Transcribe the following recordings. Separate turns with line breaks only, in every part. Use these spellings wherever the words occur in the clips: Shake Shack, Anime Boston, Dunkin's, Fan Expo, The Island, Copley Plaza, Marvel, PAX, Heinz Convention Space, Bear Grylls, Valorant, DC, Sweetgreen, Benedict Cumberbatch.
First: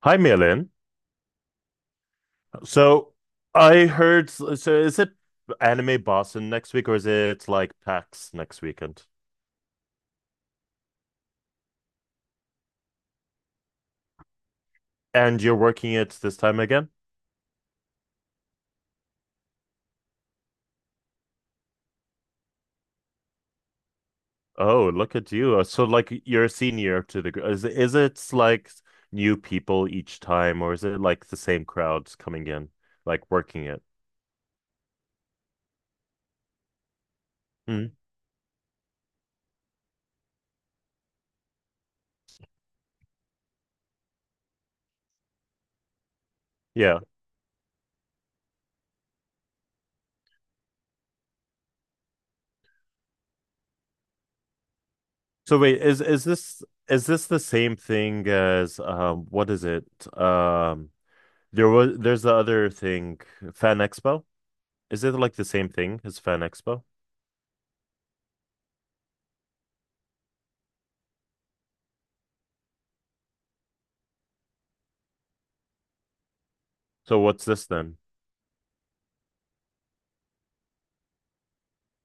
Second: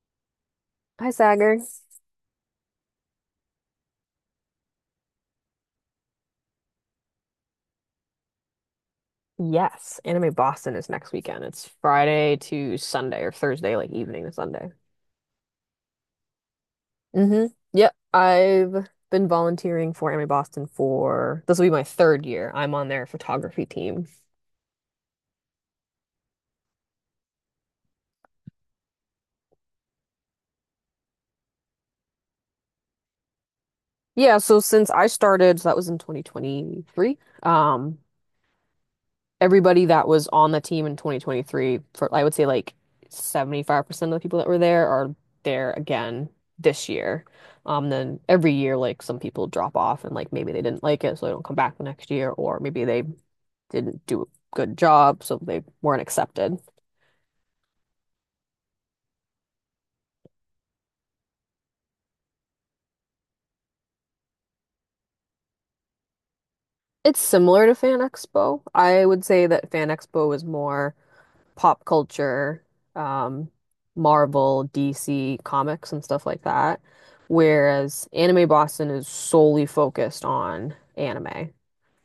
Hi, Milan.
Hi, Sagar.
So so is it Anime Boston next week or is it like PAX next weekend?
Yes, Anime Boston is next weekend. It's Friday to Sunday or Thursday, like evening to Sunday.
And you're working it this time again?
Hmm Yep, I've been volunteering for Anime Boston for this will be my third year. I'm on their photography team.
Oh, look at you. So like you're a senior to is it like new people each time or is it like the same crowds coming in, like working it?
Yeah, so since I started, so that was in 2023.
Mm,
Everybody that was on the team in 2023 for I would say like 75% of the people that were there are there again this
yeah.
year. Then every year like some people drop off and like maybe they didn't like it so they don't come back the next year or maybe they didn't do a good job so
So
they
wait, is
weren't
is
accepted.
this is this the same thing as what is it? Um there's the other thing, Fan Expo? Is it like the same thing as Fan Expo?
It's similar to Fan Expo. I would say that Fan Expo was more pop culture, um, Marvel, DC comics and stuff like that.
So what's this then?
Whereas Anime Boston is solely focused on anime,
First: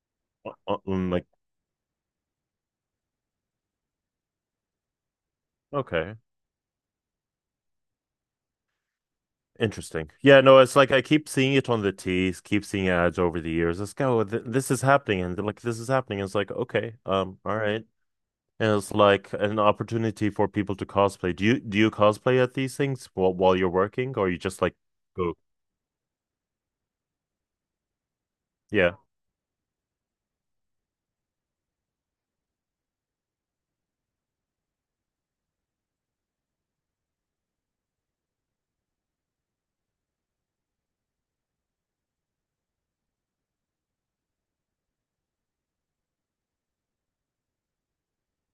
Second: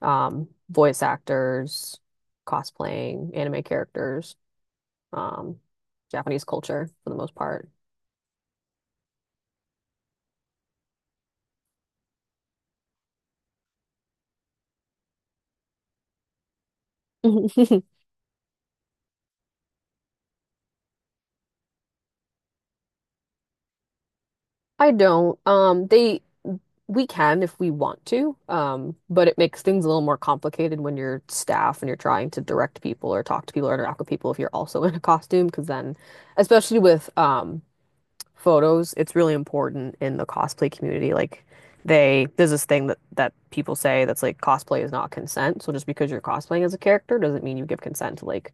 voice
Like
actors, cosplaying, anime characters, um,
okay,
Japanese culture for the most part.
interesting. Yeah, no, it's like I keep seeing it on the tees, keep seeing ads over the years. Let's go, th this is happening, and they're like this is happening. It's like okay, all right. And it's like an opportunity for people to cosplay. Do you cosplay at these things while you're working, or you just like
I
go?
don't. They We can if we want to,
Yeah,
but it makes things a little more complicated when you're staff and you're trying to direct people or talk to people or interact with people if you're also in a costume, because then, especially with photos, it's really important in the cosplay community. Like there's this thing that people say that's like cosplay is not consent. So just because you're cosplaying as a character doesn't mean you give consent to like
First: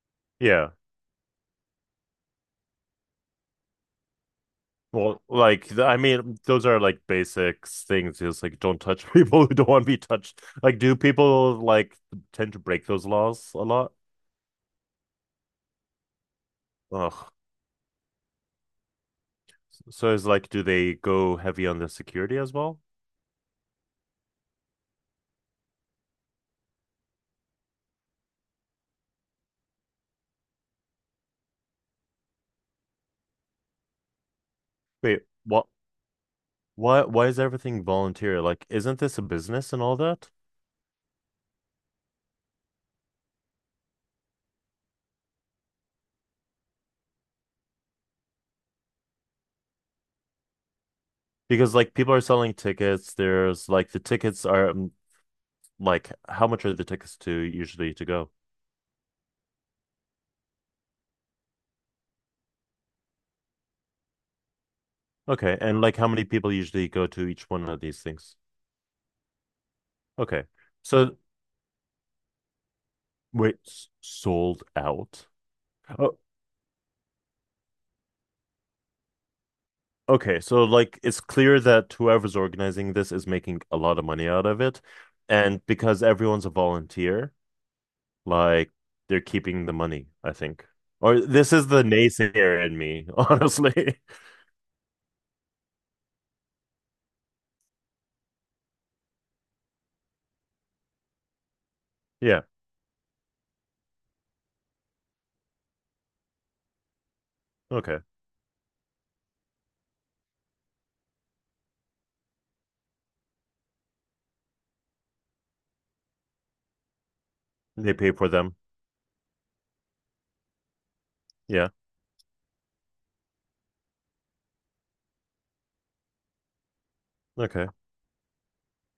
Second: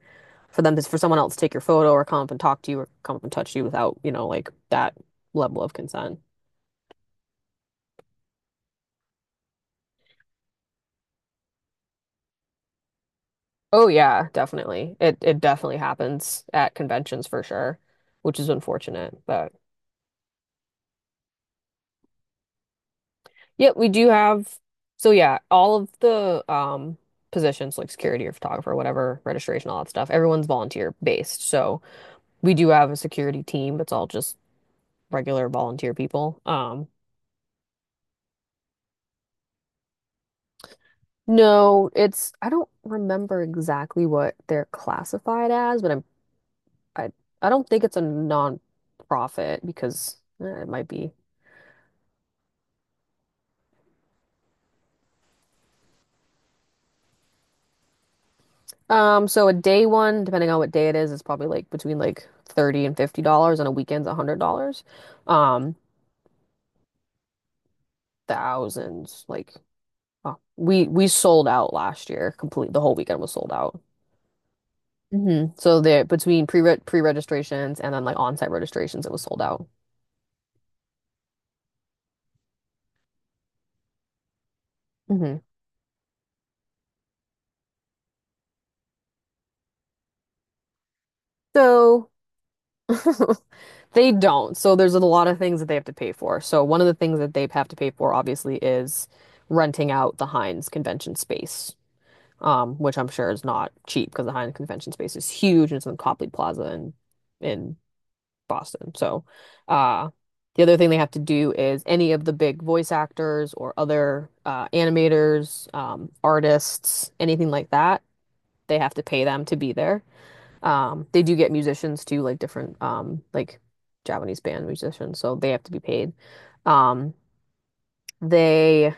yeah.
for someone else to take your photo or come up and talk to you or come up and touch you without, you know, like that
Well,
level
like
of
I
consent.
mean, those are like basic things. Just like don't touch people who don't want to be touched. Like, do people like tend to break those laws a
Oh
lot?
yeah, definitely. It definitely happens at conventions
Ugh.
for sure, which is unfortunate. But
So is like, do they go heavy on the security as well?
yeah, we do have all of the positions like security or photographer, whatever, registration, all that stuff, everyone's volunteer based. So we do have a security team. It's all just
Wait,
regular
what?
volunteer people.
Why? Why is everything volunteer? Like, isn't this a business and all that?
No, it's I don't remember exactly what they're classified as, but I I don't think it's a non-profit because eh, it might be.
Because like people are selling tickets. There's like the tickets are like how much are the tickets to usually to go?
So a day one, depending on what day it is, it's probably like between like 30 and $50 and a weekend's $100.
Okay,
Um,
and like how many people usually go to each one of these things?
thousands like
Okay.
we
So
sold out last year complete the whole weekend was sold
wait,
out.
sold out?
Hmm So there
Oh,
between pre-registrations and then like on-site registrations it was sold out.
okay. So, like, it's clear that whoever's organizing this is making a lot of money out of it.
Hmm
And because everyone's a volunteer, like, they're keeping the money, I think. Or this is the
So
naysayer in me, honestly.
they don't. So there's a lot of things that they have to pay for. So one of the things that they have to pay for obviously is renting out the Heinz convention space.
Yeah.
Um, which I'm sure is not cheap because the Heinz Convention Space is huge and it's in Copley Plaza in in
Okay.
Boston. So, uh, the other thing they have to do is any of the big voice actors or other animators, artists, anything like
They
that,
pay for them.
they have to pay them to be there. They do get
Yeah.
musicians too, like different like Japanese band musicians, so they have to be paid. Um,
Okay.
they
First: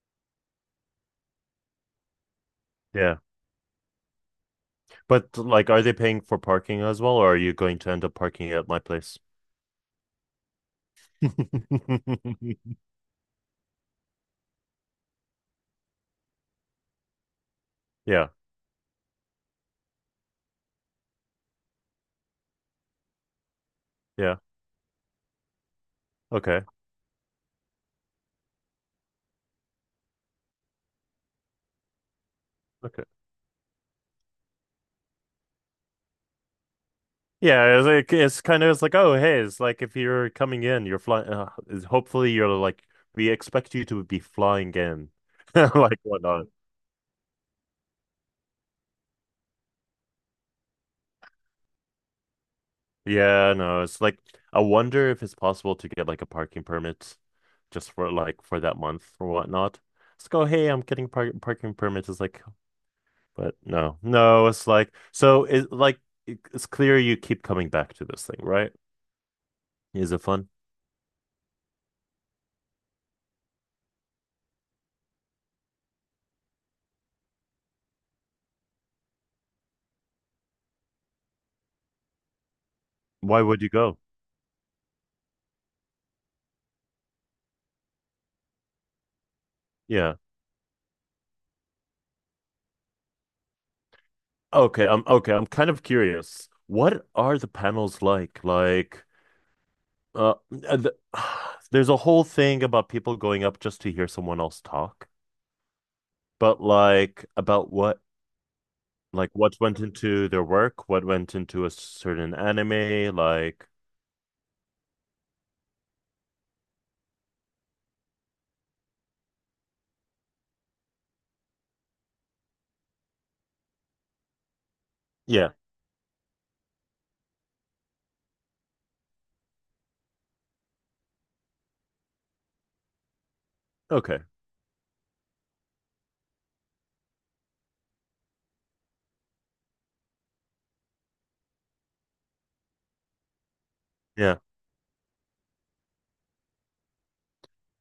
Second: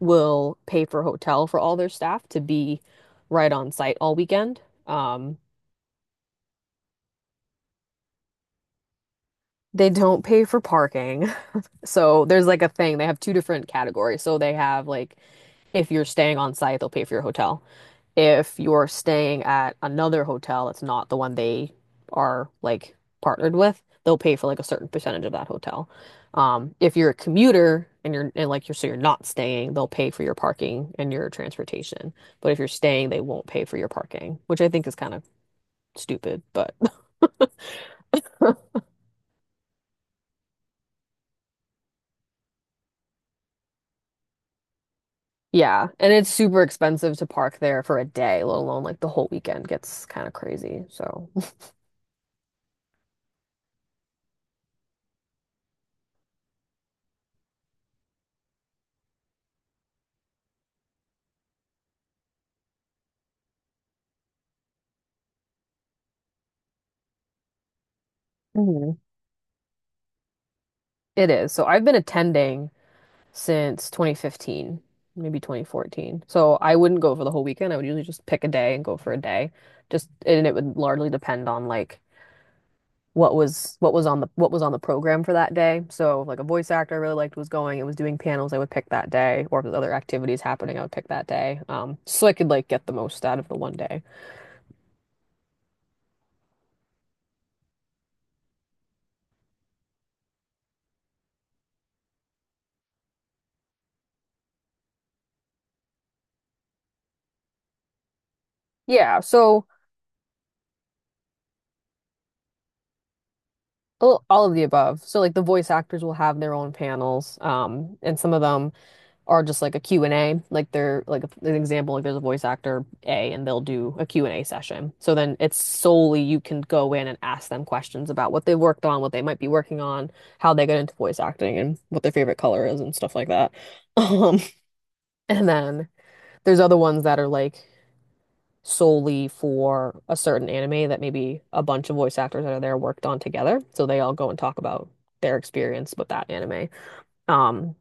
will pay for hotel for all their staff to be
Yeah.
right on site all weekend.
But, like, are they paying for parking as well, or are you going to end up parking at my place?
They don't pay for parking. So there's like a thing. They have two different categories. So they have like if you're staying on site, they'll pay for your hotel.
Yeah.
If you're staying at another hotel that's not the one they are like partnered with, they'll pay
Yeah.
for like a certain percentage of that hotel.
Okay.
If you're a commuter and you're and like you're so you're not staying, they'll pay for your parking and your transportation. But if you're
Okay.
staying, they won't pay for your parking, which I think is kind of stupid, but
Yeah, it's like it's kind of it's like oh hey, it's like if you're coming in, you're flying. Hopefully, you're like we expect you to be flying in,
yeah.
like
And it's
whatnot.
super expensive to park there for a day, let alone like the whole weekend gets kind of crazy. So
Yeah, no, it's like I wonder if it's possible to get like a parking permit, just for like for that month or whatnot. Let's go. Hey, I'm getting parking permit. It's like, but no, no, it's like so. It's clear you keep coming back to this thing, right?
Mhm.
Is it fun?
It is. So I've been attending since 2015, maybe 2014. So I wouldn't go for the whole weekend. I would usually just pick a day and go for a day. Just and It would largely depend on like
Why would you go?
what was on the program for that day. So if, like a voice actor I really liked was going and was doing panels, I would pick that day, or if there's other
Yeah.
activities happening, I would pick that day. So I could like get the most out of the one day.
Okay, I'm kind of curious. What are the panels like? Like, uh, uh, the, there's a whole thing about people going up just to hear someone else talk, but like about what,
Yeah,
like what
so
went into their work, what went into a certain anime, like,
all of the above. So like the voice actors will have their own panels, and some of them are just like a Q and A, like they're like an example, like there's a voice actor A and they'll do a Q and A session, so then
yeah,
it's solely you can go in and ask them questions about what they worked on, what they might be working on, how they got into voice acting and what their favorite color is and stuff like that.
okay,
Um, and then there's other ones that are like solely for a certain anime that maybe a bunch of voice actors that are there worked on together, so they all go
yeah.
and talk about their experience with that anime. Um,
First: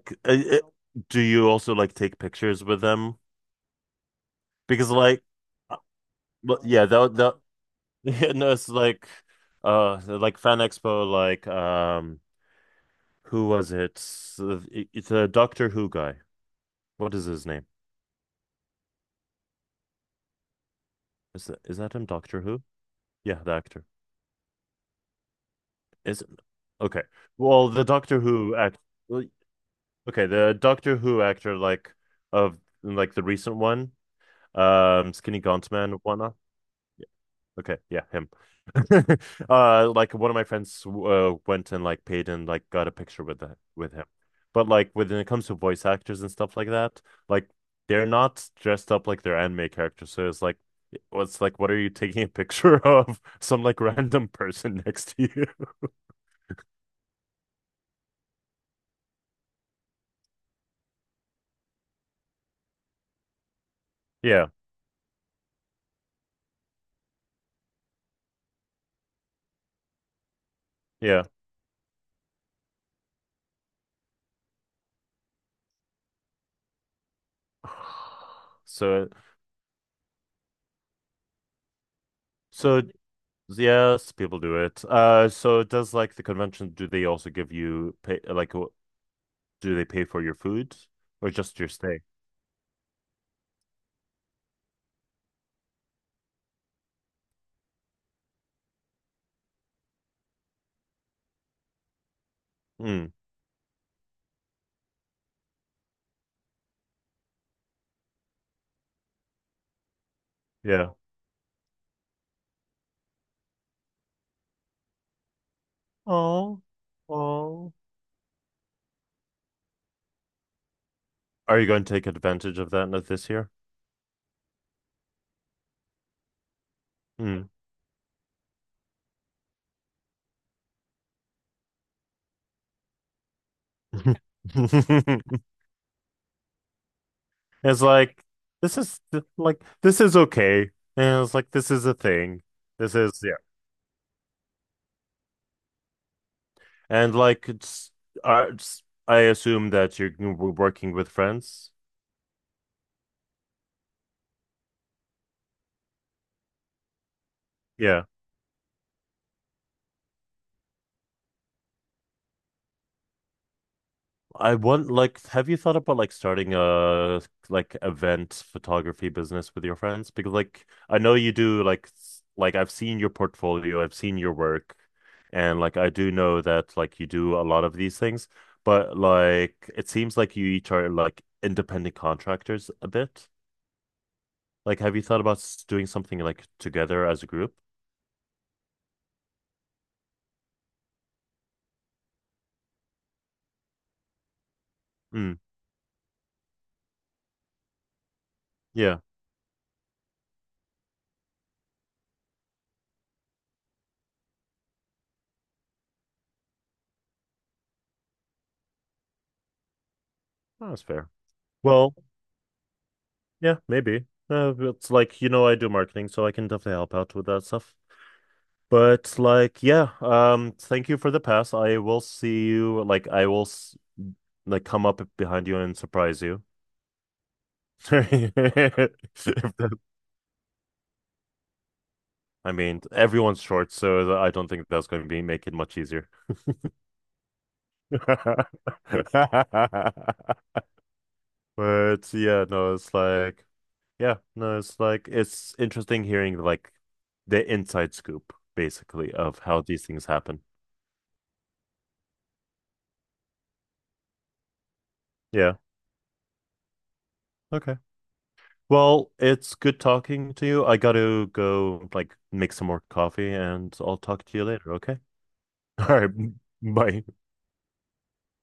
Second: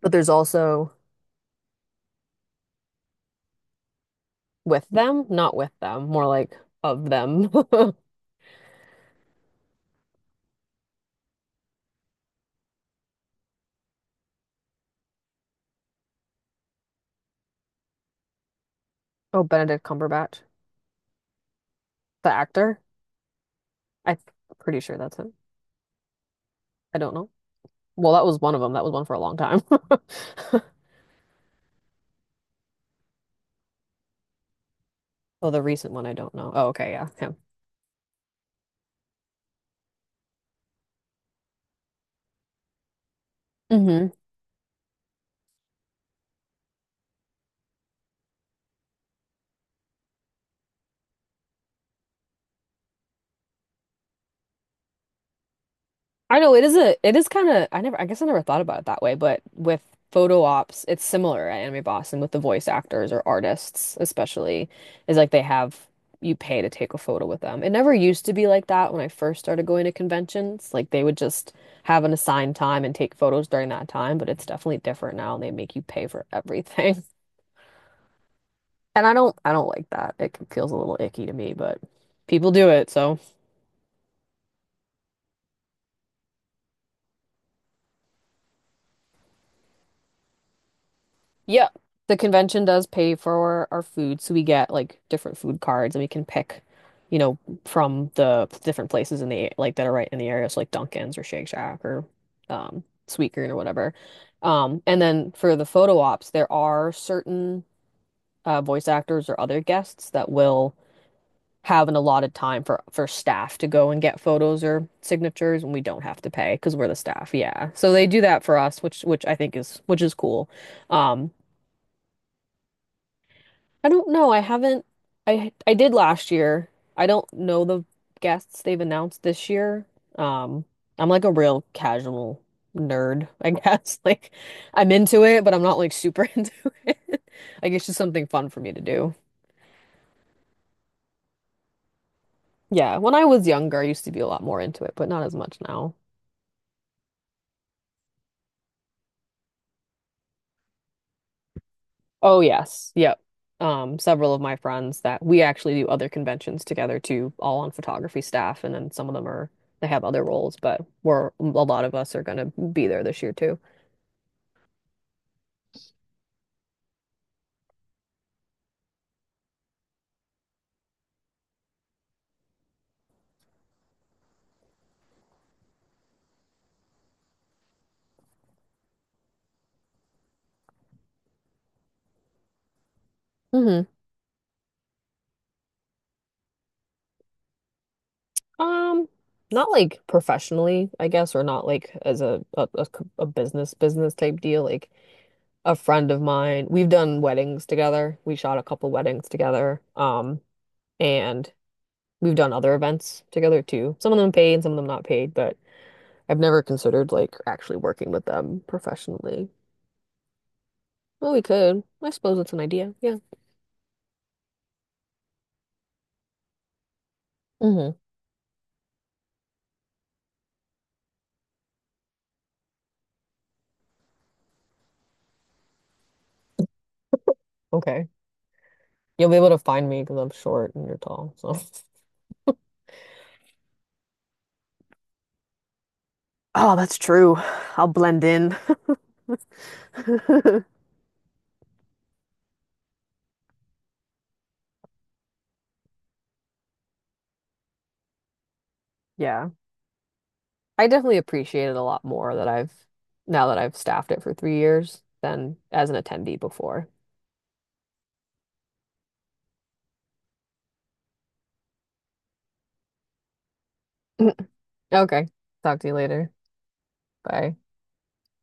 but there's also
do you also like take pictures with them?
with
Because like,
them? Not with
uh,
them, more like
well, yeah,
of
that
them.
that no, it's like Fan Expo, like. Who was it? It's a Doctor Who guy. What is his name?
Oh, Benedict Cumberbatch,
Is that him?
the
Doctor Who?
actor.
Yeah, the actor.
I'm pretty sure that's him.
Is it?
I
Okay.
don't know.
Well, the
Well,
Doctor
that was
Who
one of them.
act.
That was one for a
Well,
long time.
Okay, the Doctor Who actor, like of like the recent one, Skinny
Oh, the
Gaunt
recent
Man,
one, I don't
whatnot.
know. Oh, okay, yeah, him.
Okay, yeah, him. Like one of my friends went and like paid and like got a picture with him.
Hmm
But like when it comes to voice actors and stuff like that, like they're not dressed up like their anime characters. So it's like, what's like, what are you taking a picture of some like random person next to you?
I know, it is a it is kind of, I never, I guess I never thought about it that way, but with photo ops, it's similar at Anime Boston with the voice actors or artists
Yeah,
especially is like they have you pay to take a photo with them. It never used to be like that when I first started going to conventions. Like they would
yeah.
just have an assigned time and take photos during that time, but it's definitely different now and they make you pay for everything. And
So,
I don't like that. It feels a little icky to me, but people do
so
it, so
yes, people do it. So does like the convention? Do they also give you pay? Like, do they pay for your food or just
yeah,
your stay?
the convention does pay for our food, so we get like different food cards and we can pick, you know, from the different places in the like that are right in the area, so like Dunkin's or Shake Shack or
Mm,
Sweetgreen or whatever. And then for the photo ops, there are certain voice actors or other guests that will
yeah.
have an allotted time for staff to go and get photos or signatures, and we don't have to pay
Oh,
because we're the staff. Yeah,
oh.
so they do that for us, which I think is which is cool. Um,
Are you going to take advantage of that not this year?
I don't know. I haven't. I did last year. I don't
Mm.
know the guests they've announced this year. Um, I'm like a real casual nerd, I guess. Like I'm into it, but I'm not like super into it. Like
It's
it's just
like
something fun for me to do.
like this is okay, and it's like this is a thing. This
Yeah, when
is
I
yeah,
was younger, I used to be a lot more into it, but not as much now.
and like it's I assume that you're working with friends.
Oh yes, yep. Several of my friends that we actually do other conventions together too, all on
Yeah.
photography staff, and then some of them are they have other roles, but we're a lot of us are going to be there this year too.
I want Like have you thought about like starting a like event photography business with your friends? Because like I know you do like like I've seen your portfolio, I've seen your work, and like I do know that like you do a lot of these things, but like it seems like you each are like independent contractors a bit.
Hmm
Like have you thought about doing something like together as a group?
Um, Not like professionally, I guess, or not like as a a business business type deal. Like
Mm,
a friend of mine, we've done weddings together. We shot a couple
yeah.
weddings together. And we've done other events together too. Some of them paid, some of them not paid, I've never considered like actually working with them professionally.
Oh, that's fair.
Well, we could.
Well,
I suppose it's an idea. Yeah.
yeah, maybe. It's like you know I do marketing, so I can definitely help out with that stuff.
hmm
But like, yeah, thank you for the pass. I will see you. Like, I will s like come up behind you and surprise you.
Okay.
If
You'll be able to
that-
find me because I'm short and you're tall. So,
I mean, everyone's short, so I don't think that's going to be make it much easier.
oh, that's true. I'll blend in.
But yeah, no, it's like, yeah, no, it's like it's interesting hearing like the inside scoop, basically, of
Yeah.
how these things happen.
I definitely appreciate it a lot more that I've now that I've staffed it for 3 years
Yeah.
than as an attendee before.
Okay. Well, it's good talking to you. I gotta go like make some more coffee and I'll talk to you later, okay?
Okay. Talk
All
to you
right.
later.
Bye.
Bye.